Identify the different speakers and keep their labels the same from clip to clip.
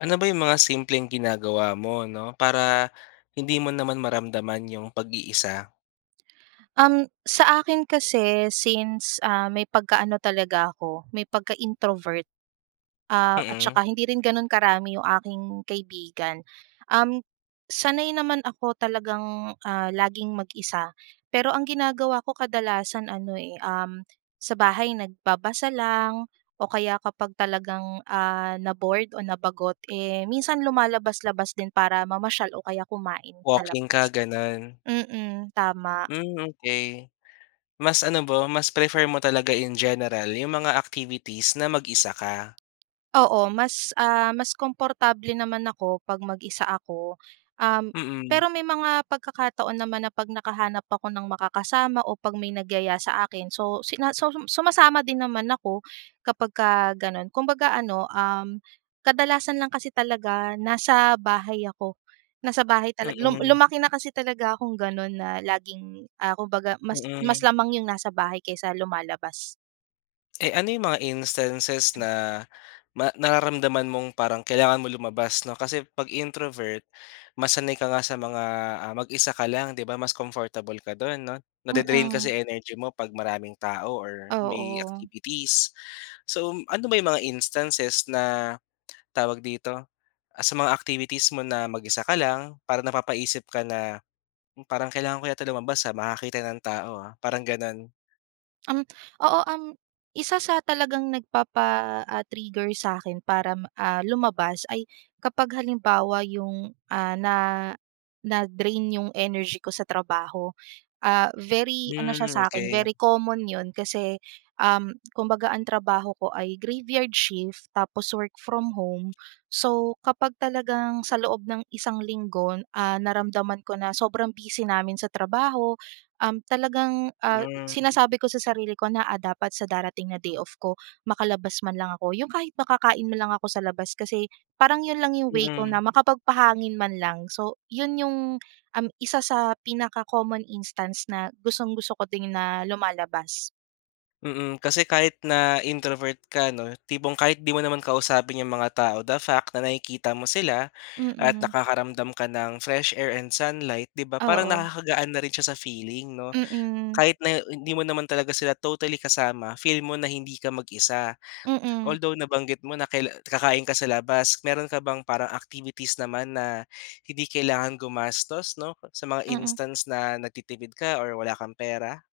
Speaker 1: Ano ba yung mga simpleng ginagawa mo, 'no, para hindi mo naman maramdaman 'yung pag-iisa?
Speaker 2: Um, sa akin kasi, since, ah, may pagkaano talaga ako, may pagka-introvert. Ah, at
Speaker 1: Mm.
Speaker 2: saka hindi rin gano'n karami 'yong aking kaibigan. Um, sanay naman ako talagang, ah, laging mag-isa, pero ang ginagawa ko kadalasan ano, eh, um, sa bahay nagbabasa lang o kaya kapag talagang, ah, na-bored o nabagot, eh, minsan lumalabas-labas din para mamasyal o kaya kumain sa
Speaker 1: Walking ka,
Speaker 2: labas.
Speaker 1: gano'n?
Speaker 2: Mm, tama.
Speaker 1: Hmm, okey. Mas ano ba, mas prefer mo talaga in general 'yong mga activities na mag-isa ka?
Speaker 2: Oo. Mas ah, mas komportable naman ako 'pag mag-isa ako. Um,
Speaker 1: Mm.
Speaker 2: pero may mga pagkakataon naman na 'pag nakahanap ako ng makakasama, o 'pag may nagyaya sa akin, so, sina suhum sumasama din naman ako kapagka gano'n. Kumbaga ano, um, kadalasan lang kasi talaga nasa bahay ako, nasa bahay talag lum
Speaker 1: Mm.
Speaker 2: lumaki na kasi talaga akong gano'n na laging, ah, kumbaga mas mas
Speaker 1: Mm.
Speaker 2: lamang 'yong nasa bahay kaysa lumalabas.
Speaker 1: Eh, ano 'yong mga instances na ma nararamdaman mong parang kailangan mong lumabas 'no. Kasi, 'pag introvert mas sanay ka nga sa mga, ah, mag-isa ka lang 'di ba mas comfortable ka do'n 'no, na-de-drain kasi
Speaker 2: Mm.
Speaker 1: energy mo 'pag maraming tao or may
Speaker 2: Oo.
Speaker 1: activities. So, ano ba 'yong mga instances na, tawag dito? Ah, sa mga activities mo na mag-isa ka lang para napapaisip ka na, "Parang kailangan ko yata lumabas, ah, makakita ng tao, ah," parang gano'n?
Speaker 2: Um, oo um, 1 sa talagang nagpapa, ah, trigger sa akin para, ah, lumabas ay kapag halimbawa 'yong, ah, na, na-drain 'yong energy ko sa trabaho. Ah, very ano siya
Speaker 1: Mm,
Speaker 2: sa 'kin
Speaker 1: okey.
Speaker 2: very common 'yon kasi, um, kumbaga ang trabaho ko ay graveyard shift tapos work from home. So, kapag talagang sa loob ng isang linggo n ah, naramdaman ko na sobrang busy namin sa trabaho, um, talagang, ah,
Speaker 1: Mm.
Speaker 2: sinasabi ko sa sarili ko na, "Ah dapat sa darating na day off ko makalabas man lang ako." Yung kahit makakain lang ako sa labas kasi parang 'yon lang yung way ko na
Speaker 1: Mm.
Speaker 2: makapagpahangin man lang. So 'yon yung, um, 1 sa pinaka common instance na gustong-gusto ko din na lumalabas.
Speaker 1: Mm, kasi kahit na introvert ka, 'no, tipong kahit 'di mo naman kausapin 'yong mga tao, the fact na nakikita mo sila at
Speaker 2: Mm.
Speaker 1: nakakaramdam ka ng fresh air and sunlight, 'di ba, parang
Speaker 2: Oo.
Speaker 1: nakakagaan na rin siya sa feeling, 'no?
Speaker 2: Mm.
Speaker 1: Kahit na hindi mo naman talaga sila totally kasama, feel mo na hindi ka mag-isa.
Speaker 2: Mm.
Speaker 1: Although nabanggit mo na kaila kakain ka sa labas, meron ka bang parang activities naman na hindi kailangan gumastos, 'no, sa mga
Speaker 2: Mm.
Speaker 1: instance na nagtitipid ka or wala kang pera?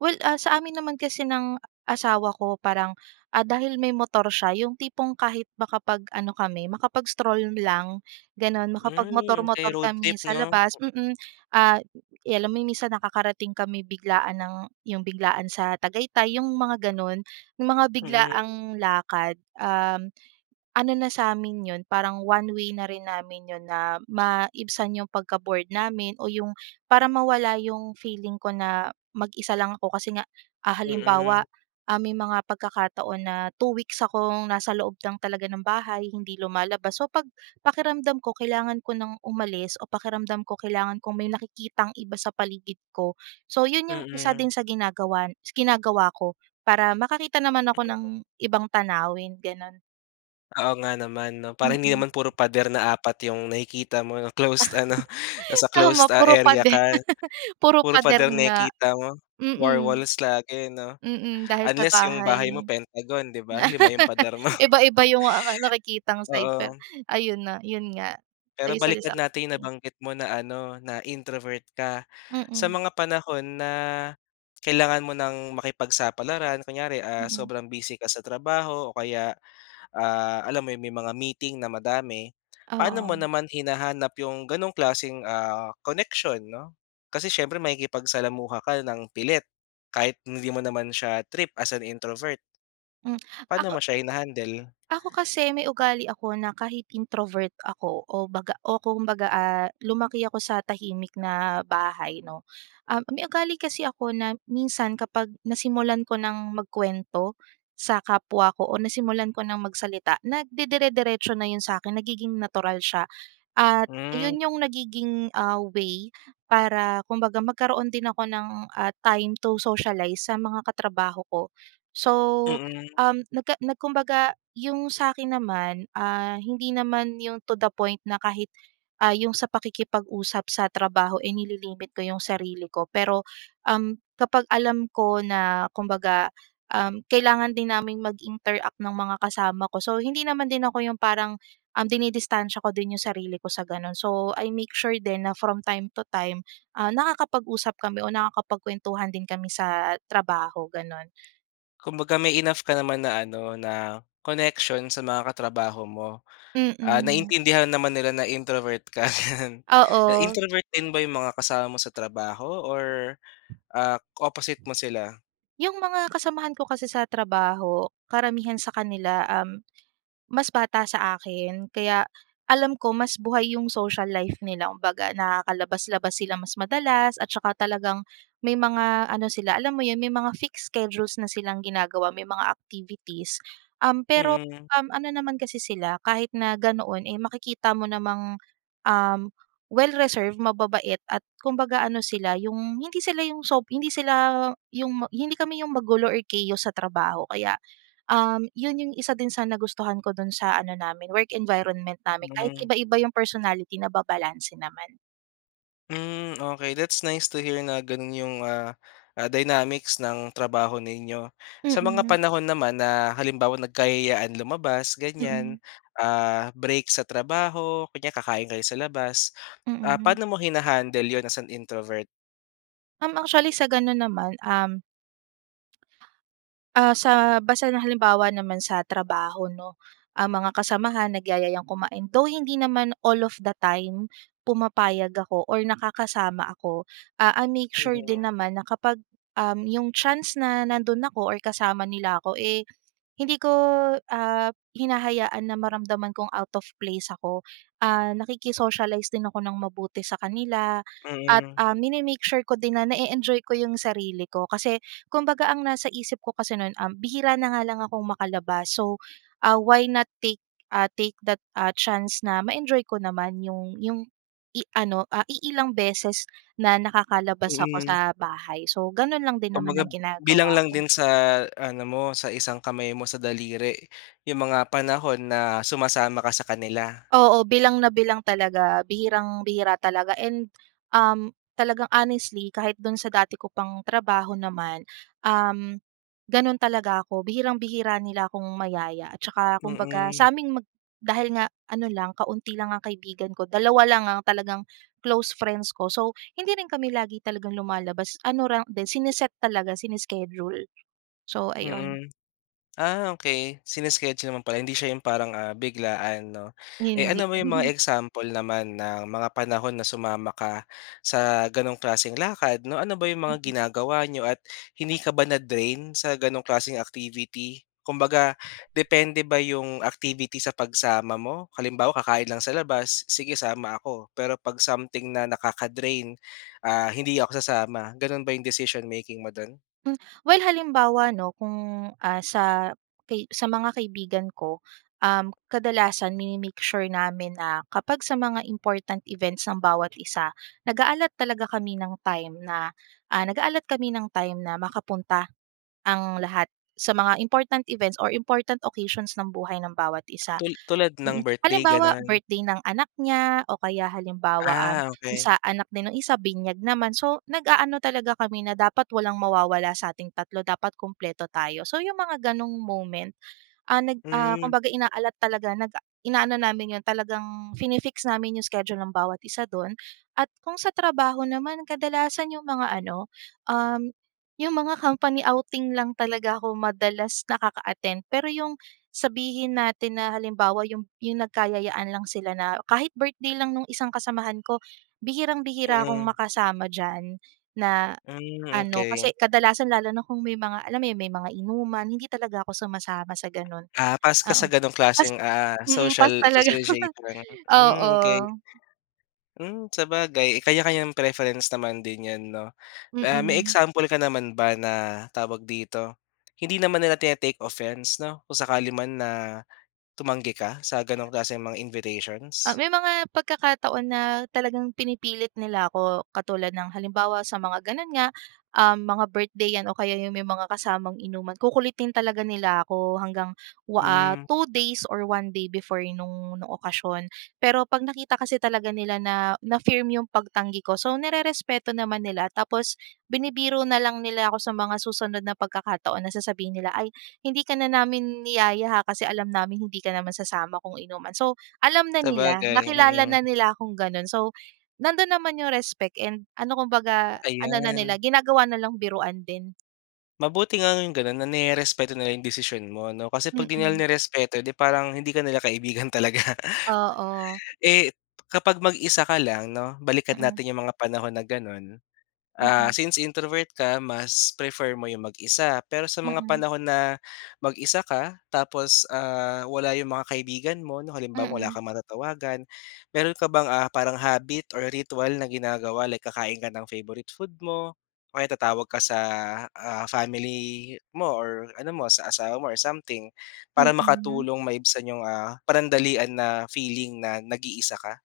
Speaker 2: Well, ah, sa amin naman kasi ng asawa ko parang, ah, dahil may motor siya, yung tipong kahit makapag-ano kami, makapag-stroll lang, ganun,
Speaker 1: Hmm, okey
Speaker 2: makapagmotor-motor
Speaker 1: road
Speaker 2: kami
Speaker 1: trip,
Speaker 2: sa
Speaker 1: 'no?
Speaker 2: labas mm. Ah, 'yan, alam mo, minsan nakakarating kami biglaan ng yung biglaan sa Tagaytay, yung mga, gano'n. Yung mga
Speaker 1: Mm.
Speaker 2: biglaang lakad, um, ano na sa'min 'yon, parang one way na rin namin 'yon na maibsan 'yong pagka-bored namin o 'yong, para mawala 'yong feeling ko na mag-isa lang ako. Kasi nga, ah, halimbawa,
Speaker 1: Mm.
Speaker 2: ah, may mga pagkakataon na 2 weeks akong nasa loob lang talaga ng bahay, hindi lumalabas. So, 'pag pakiramdam ko, kailangan ko nang umalis o pakiramdam ko, kailangan kong may nakikitang iba sa paligid ko, so 'yon 'yong isa
Speaker 1: Mm.
Speaker 2: din sa ginagawan ginagawa ko para makakita naman ako ng ibang tanawin, gano'n.
Speaker 1: Oo nga naman, 'no, para hindi
Speaker 2: Mm.
Speaker 1: naman puro pader na 4 'yong nakikita mo na closed ano nasa
Speaker 2: Tama
Speaker 1: closed, ah
Speaker 2: puro
Speaker 1: area ka.
Speaker 2: pader, puro
Speaker 1: Puro
Speaker 2: pader
Speaker 1: pader
Speaker 2: nga.
Speaker 1: nakikita mo, war
Speaker 2: Mm.
Speaker 1: walls lagi, 'no?
Speaker 2: Mm, dahil sa
Speaker 1: Unless 'yong bahay mo
Speaker 2: bahay.
Speaker 1: pentagon 'di ba, 5 'yong pader mo.
Speaker 2: Iba-iba yung ah, nakikitang sides per
Speaker 1: Oo.
Speaker 2: ayun na, yun nga.
Speaker 1: Pero
Speaker 2: Ay,
Speaker 1: balikan
Speaker 2: isa-isa
Speaker 1: natin yung
Speaker 2: [unintelligible]
Speaker 1: nabanggit mo na ano, na introvert ka. Sa
Speaker 2: Mm.
Speaker 1: mga panahon na kailangan mo ng makipagsapalaran, kunyari, ah,
Speaker 2: Mm.
Speaker 1: sobrang busy ka sa trabaho o kaya, ah, alam mo iyun, may mga meeting na madami. Paano mo
Speaker 2: Oo.
Speaker 1: naman hinahanap 'yong gano'n klaseng, ah, connection 'no? Kasi siyempre makikipagsalamuha ka nang pilit, kahit hindi mo naman siya trip as an introvert.
Speaker 2: Mm,
Speaker 1: Paano
Speaker 2: ako
Speaker 1: mo siya hina-handle?
Speaker 2: ako kasi, may ugali ako na kahit introvert ako o baga o kumbaga, ah lumaki ako sa tahimik na bahay, 'no. Um, may ugali kasi ako na minsan kapag nasimulan ko nang magkuwento sa kapwa ko, o nasimulan ko nang magsalita, nagdede-deretso na iyun sa 'kin, nagiging natural siya. At
Speaker 1: Mm.
Speaker 2: iyun 'yung nagiging, ah, way para kumbaga magkaroon din ako ng, ah, time to socialize sa mga katrabaho ko. So,
Speaker 1: Mm.
Speaker 2: um nagka na kumbaga, yung sa 'kin naman, ah, hindi naman yung to the point na kahit, ah, yung sa pakikipag-usap sa trabaho, eh, nililimit ko yung sarili ko. Pero, um, kapag alam ko na, kumbaga, um, kailangan din naming mag-interact ng mga kasama ko, so, hindi naman din ako 'yung parang, um, dinidistansya ko din yung sarili ko sa ganun. So, I make sure din na from time to time, ah, nakakapag-usap kami o nakakapagkwentuhan din kami sa trabaho ganon.
Speaker 1: Kumbaga may enough ka naman na ano na connection sa mga katrabaho mo. Ah,
Speaker 2: Mm.
Speaker 1: naintindihan naman nila na introvert ka, 'yan.
Speaker 2: Oo.
Speaker 1: Introvert din ba 'yong mga kasama mo sa trabaho or, ah, opposite mo sila?
Speaker 2: 'Yung mga kasamahan ko kasi sa trabaho, karamihan sa kanila um, mas bata sa akin, kaya alam ko mas buhay yung social life nila. Kumbaga, nakakalabas-labas sila mas madalas, at saka talagang may mga ano sila alam mo 'yun, may mga fixed schedules na silang ginagawa, may mga activities. Um, pero,
Speaker 1: Mm.
Speaker 2: um, ano naman kasi sila kahit na ganoon, eh makikita mo namang, um, well-reserved, mababait, at kumbaga, ano sila yung, hindi sila yung sob hindi sila yung ma hindi kami yung magulo or chaos sa trabaho. Kaya, uhm, iyun 'yung isa din sa nagustuhan ko dun sa ano namin work environment namin, kahit
Speaker 1: Mhm.
Speaker 2: iba-iba yung personality nababalanse naman.
Speaker 1: Hmm, okay that's nice to hear na ganun yung ah, ah dynamics ng trabaho ninyo. Sa mga
Speaker 2: Mm.
Speaker 1: panahon naman na halimbawang nagkayayaan lumabas ganyan,
Speaker 2: Mm.
Speaker 1: ah, break sa trabaho kunya kakain kayo sa labas, ah,
Speaker 2: Mm.
Speaker 1: paano mo hinahandle 'yon as an introvert?
Speaker 2: Uhm, actually sa ganun naman uhm ah, sa basta na halimbawa naman sa trabaho, 'no? Ah, mga kasamahan nagyayayang kumain, though hindi naman all of the time pumapayag ako or nakakasama ako. Ah, I make sure din
Speaker 1: Mm.
Speaker 2: naman na kapag, uhm, yung chance na nando'n ako or kasama nila ako, eh, hindi ko, ah, hinahayaan na maramdaman kong out of place ako. Ah, nakiki-socialize din ako ng mabuti sa kanila at,
Speaker 1: Mm.
Speaker 2: ah, mine-make sure ko din na na-e-enjoy ko yung sarili ko. Kasi kumbaga ang nasa isip ko kasi no'n, uhm, bihira na nga lang akong makalabas, so, ah, why not take ah, take that, ah, chance na ma-enjoy ko naman yung yung i ano, iilang beses na nakakalabas ako
Speaker 1: Mm.
Speaker 2: sa bahay. So, gano'n lang din naman ang
Speaker 1: Kumbaga bilang
Speaker 2: ginagawa
Speaker 1: lang
Speaker 2: ko.
Speaker 1: din sa ano mo sa isang kamay mo sa daliri yung mga panahon na sumasama ka sa kanila.
Speaker 2: Oo, bilang na bilang talaga. Bihirang bihira talaga and, um, talagang honestly kahit do'n sa dati ko pang trabaho naman, um, gano'n talaga ako. Bihirang-bihira nila akong mayaya at tsaka kumbaga
Speaker 1: Mm.
Speaker 2: sa 'ming mag dahil nga ano lang kaunti lang ang kaibigan ko, dalawa lang ang talagang close friends ko, so, hindi rin kami lagi talagang lumalabas. Ano lang din, sine-set talaga, sine-schedule. So, ayun.
Speaker 1: Mm, ah, okey sine-schedule mo pala, hindi siya yung parang, ah, biglaan, 'no? Eh,
Speaker 2: Hindi.
Speaker 1: ano ba yung mga example naman ng mga panahon na sumama ka sa ganong klaseng lakad, 'no? Ano ba 'yong mga
Speaker 2: Mm.
Speaker 1: ginagawa niyo at hindi ka ba na-drain sa ganong klaseng activity? Kumbaga depende ba yung activity sa pagsama mo? Halimbawa, kakain lang sa labas, sige sama ako. Pero 'pag something na nakaka-drain, ah, hindi ako sasama. Gano'n ba yung decision making mo do'n?
Speaker 2: Mm, well halimbawa, 'no, kung, ah, sa kai sa mga kaibigan ko, uhm, kadalasan mine-make sure namin na kapag sa mga important events ng bawat isa, nag-a-allot talaga kami ng time na, ah, nag-a-allot kami ng time na makapunta ang lahat sa mga important events or important occasions ng buhay ng bawat isa
Speaker 1: Tul tulad
Speaker 2: mm.
Speaker 1: ng birthday,
Speaker 2: Halimbawa,
Speaker 1: ganun?
Speaker 2: birthday ng anak niya o kaya halimbawa, um,
Speaker 1: Ah, okey.
Speaker 2: sa anak din ng isa binyag naman. So, nag-aano talaga kami na "Dapat walang mawawala sa ating tatlo, dapat kumpleto tayo." So, yung mga ganong moment, ah, nag, ah,
Speaker 1: Mm.
Speaker 2: kumbaga ina-allot talaga nag ah, inaano namin 'yon talagang fini-fix namin yung schedule ng bawat isa do'n. At kung sa trabaho naman, kadalasan yung mga ano, uhm, yung mga company outing lang talaga ako madalas nakaka-attend. Pero yung sabihin natin na halimbawa yump yung nagkayayaan lang sila na kahit birthday lang no'ng isang kasamahan ko, bihirang bihira akong
Speaker 1: Mm.
Speaker 2: makasama diyan na
Speaker 1: Mm,
Speaker 2: ano kasi
Speaker 1: okey.
Speaker 2: kadalasan lalo na kung may mga alam mo 'yon, may mga inuman, hindi talaga ako sumasama sa gano'n
Speaker 1: Ah, pass ka
Speaker 2: oo.
Speaker 1: sa ganong
Speaker 2: Pass
Speaker 1: klaseng, ah,
Speaker 2: mm,
Speaker 1: social
Speaker 2: pass talaga,
Speaker 1: socialization. Mm,
Speaker 2: oo.
Speaker 1: okey. Mm, sabagay kanya-kanyang preference naman din 'yan, 'no. Ah, may
Speaker 2: Mm.
Speaker 1: example ka naman ba na, tawag dito, hindi naman nila tine-take offense, 'no, kung sakali man na tumanggi ka sa ganong klaseng mga
Speaker 2: Ah,
Speaker 1: invitations?
Speaker 2: may mga pagkakataon na talagang pinipilit nila ako katulad ng halimbawa sa mga ganun nga, uhm, mga birthday 'yan o kaya yung may mga kasamang inuman. Kukulitin talaga nila ako hanggang wa ah,
Speaker 1: Mm.
Speaker 2: 2 days or 1 day before nung, nung okasyon. Pero 'pag nakita kasi talaga nila na, na firm yung pagtanggi ko, so, nirerespeto naman nila, tapos binibiro na lang nila ako sa mga susunod na pagkakataon na sasabihin nila, "Ay hindi ka na namin niyaya, ha, kasi alam namin hindi ka naman sasama kung inuman." So, alam na nila,
Speaker 1: Sabagay,
Speaker 2: nakilala
Speaker 1: mm.
Speaker 2: na nila akong ganun. So, nandun naman yung respect and ano kumbaga ano na nila
Speaker 1: Ayan.
Speaker 2: ginagawa na lang biruan din.
Speaker 1: Mabuti nga yung gano'n na nirerespeto nila yung desisyon mo 'no. Kasi 'pag di nila
Speaker 2: Mm.
Speaker 1: nirespeto, eh, 'di parang hindi ka nila kaibigan talaga.
Speaker 2: Oo.
Speaker 1: Eh, kapag mag-isa ka lang 'no, balikan
Speaker 2: Mm.
Speaker 1: natin yung mga panahon na gano'n. Ah,
Speaker 2: Mm.
Speaker 1: since introvert ka mas prefer mo yung mag-isa. Pero sa mga
Speaker 2: Mm.
Speaker 1: panahon na mag-isa ka tapos, ah, wala yung mga kaibigan mo 'no, halimbawa wala
Speaker 2: Mm.
Speaker 1: kang matatawagan. Mayro'n ka bang, ah, parang habit or ritual na ginagawa like kakain ka ng favorite food mo o kaya tatawag ka sa, ah, family mo or ano mo sa asawa mo or something para
Speaker 2: Mm.
Speaker 1: makatulong maibsan yung, ah, panandalian na feeling na nag-iisa ka?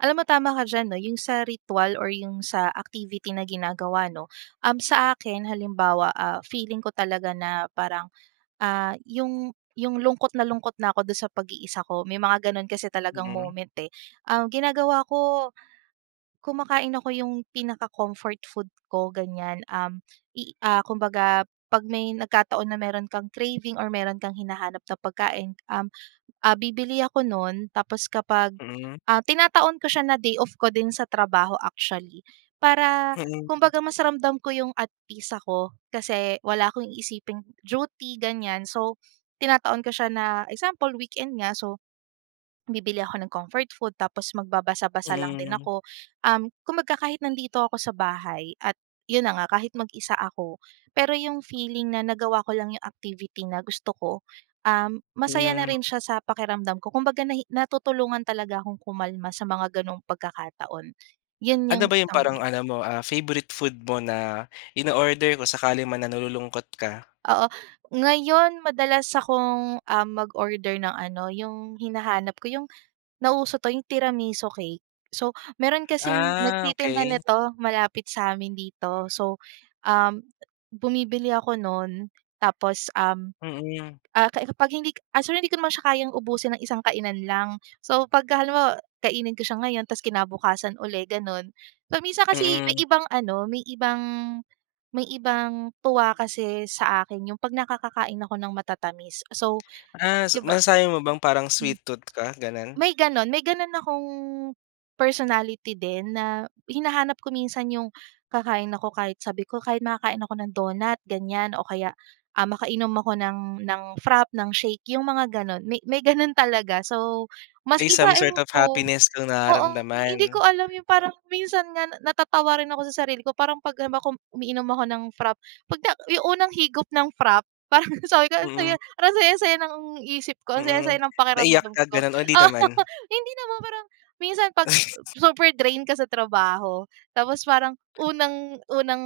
Speaker 2: Alam mo, tama ka diyan 'no, yung sa ritwal or yung sa activity na ginagawa 'no. Um, sa akin halimbawa, ah, feeling ko talaga na parang, ah, yung, yung lungkot na lungkot na ako do'n sa pag-iisa ko may mga gano'n kasi talagang
Speaker 1: Mhm.
Speaker 2: moment, eh. Um, ginagawa ko, kumakain ako yung pinaka comfort food ko ganyan. Um, i kumbaga pag may nagkataon na mayro'n kang craving or mayro'n kang hinahanap na pagkain, um, ah, bibili ako no'n tapos kapag
Speaker 1: Mm.
Speaker 2: ah, tinataon ko siya na day off ko din sa trabaho actually. Para,
Speaker 1: Mm.
Speaker 2: kumbaga mas ramdam ko yung at peace ako kasi wala akong iisiping duty ganyan. So, tinataon ko siya na, example weekend nga so, bibili ako ng comfort food tapos magbabasa-basa lang din
Speaker 1: Mm.
Speaker 2: ako. Um, kumbaga kahit nandito ako sa bahay at 'yon na nga kahit mag-isa ako pero yung feeling na nagawa ko lang yung activity na gusto ko, um, masaya na
Speaker 1: Mhm.
Speaker 2: rin siya sa pakiramdam ko kumbaga nahi natutulungan talaga akong kumalma sa mga gano'ng pagkakataon. 'Yon
Speaker 1: Ano
Speaker 2: yung
Speaker 1: ba yung
Speaker 2: isang
Speaker 1: parang
Speaker 2: way.
Speaker 1: ano mo, ah, favorite food mo na inoorder kung sakali man na nalulungkot ka?
Speaker 2: Oo. Ngayon madalas akong, ah, mag-order ng ano yung hinahanap ko yung nauso 'to yung tiramisu cake. So, mayro'n kasing
Speaker 1: Ah,
Speaker 2: nagtitinda
Speaker 1: okey.
Speaker 2: nito malapit sa amin dito. So, um, bumibili ako no'n tapos, um,
Speaker 1: Mm.
Speaker 2: ah, ka eh, kapag hindi k actually hindi ko naman siya kayang ubusin ng isang kainan lang. So, pagka halimbawa kainin ko siya ngayon tapos kinabukasan uli, gano'n. Paminsan kasi may
Speaker 1: Mm.
Speaker 2: ibang ano may ibang, may ibang tuwa kasi sa akin yung 'pag nakakakain ako ng matatamis. So,
Speaker 1: Ah, s
Speaker 2: di ba
Speaker 1: masasabi mo bang parang
Speaker 2: mm,
Speaker 1: sweet tooth ka gano'n?
Speaker 2: may gano'n may gano'n akong personality din, na hinahanap ko minsan yung kakain ako kahit sabi ko, "Kahit makakain ako ng donut" ganyan o kaya, ah, makainom ako ng ng frappe, ng shake, yung mga gano'n. May may gano'n talaga. So, mas
Speaker 1: May
Speaker 2: iba
Speaker 1: some sort
Speaker 2: ewan
Speaker 1: of
Speaker 2: ko,
Speaker 1: happiness kang
Speaker 2: oo hindi
Speaker 1: nararamdaman?
Speaker 2: ko alam yung parang minsan nga natatawa rin ako sa sarili ko parang 'pag halimbawa kum umiinom ako ng frappe 'pag ta yung unang higop ng frappe parang sabi ko ang
Speaker 1: Mm.
Speaker 2: saya parang ang saya-saya ng isip ko ang saya-saya
Speaker 1: Mm.
Speaker 2: ng
Speaker 1: Naiyak
Speaker 2: pakiramdam
Speaker 1: ka
Speaker 2: ko.
Speaker 1: gano'n, o 'di
Speaker 2: Oo,
Speaker 1: naman?
Speaker 2: hindi naman pero minsan 'pag super drain ka sa trabaho, tapos parang unang, unang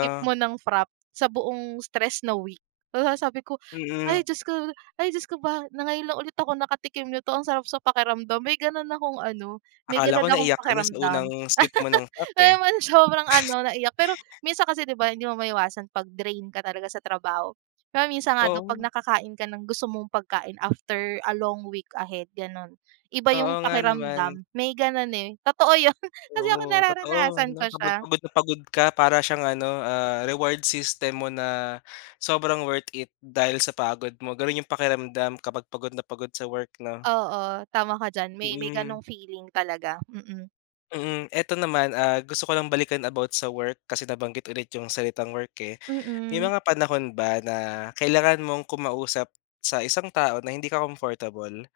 Speaker 2: sip mo ng frappe sa buong stress na week. Hala sabi ko,
Speaker 1: Mm.
Speaker 2: "Ay, Diyos ko ay Diyos ko ba na ngayon na lang ulit ako nakatikim nito ang sarap sa pakiramdam" may gano'n akong ano may
Speaker 1: Akala
Speaker 2: gano'n
Speaker 1: ko
Speaker 2: akong
Speaker 1: naiyak ka na sa
Speaker 2: pakiramdam.
Speaker 1: unang sip mo ng frappe, eh.
Speaker 2: Kaya naman sobrang ano naiyak pero minsan kasi 'di ba hindi mo maiwasan 'pag drain ka talaga sa trabaho. Pero minsan nga daw 'pag
Speaker 1: Oo.
Speaker 2: nakakain ka ng gusto mong pagkain after a long week ahead gano'n, iba yung
Speaker 1: Oo nga naman.
Speaker 2: pakiramdam, may gano'n, eh. Totoo 'yon kasi ako
Speaker 1: Oo, totoo
Speaker 2: nararanasan
Speaker 1: 'no,
Speaker 2: ko
Speaker 1: kapag
Speaker 2: siya.
Speaker 1: pagod na pagod ka para siyang ano, ah, reward system mo na sobrang worth it, dahil sa pagod mo. Gano'n yung pakiramdam kapag pagod na pagod sa work 'no?
Speaker 2: Oo, tama ka diyan may, may
Speaker 1: Mm.
Speaker 2: gano'ng feeling talaga, mm.
Speaker 1: Mm. Ito naman, ah, gusto ko lang balikan about sa work, kasi nabanggit ulit yung salitang work, eh. May
Speaker 2: Mm.
Speaker 1: mga panahon ba na kailangan mong kumausap sa isang tao na hindi ka comfortable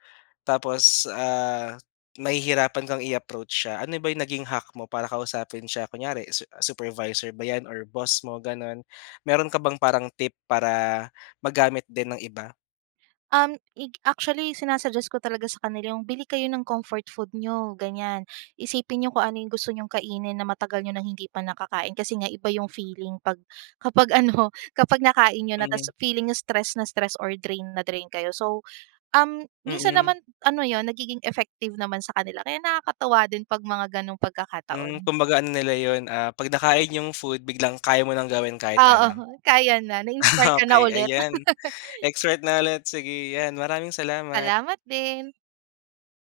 Speaker 1: tapos, ah, mahihirapan kang i-approach siya. Ano ba yung naging hack mo para kausapin siya kunyari su supervisor ba 'yan or boss mo gano'n, mayro'n ka bang parang tip para magamit din ng iba?
Speaker 2: Um, ik actually sinasuggest ko talaga sa kanila yung, "Bili kayo ng comfort food n'yo" ganyan. "Isipin n'yo kung ano yung gusto n'yong kainin na matagal n'yo nang hindi pa nakakain kasi nga iba yung feeling 'pag, kapag ano kapag nakain n'yo na
Speaker 1: Hmm.
Speaker 2: tapos feeling n'yo stress na stress or drain na drain kayo." So, um, minsan
Speaker 1: Mm.
Speaker 2: naman ano 'yon nagiging effective naman sa kanila kaya nakakatuwa din 'pag mga gano'ng
Speaker 1: Mm,
Speaker 2: pagkakataon.
Speaker 1: kumbaga ano nila 'yon, ah, 'pag nakain yung food biglang kaya mo nang gawin kahit ano.
Speaker 2: Oo, kaya na. Na-inspire ka na
Speaker 1: Okey,
Speaker 2: ulit.
Speaker 1: ayan, expert na ulit sige 'yan maraming salamat.
Speaker 2: Salamat din.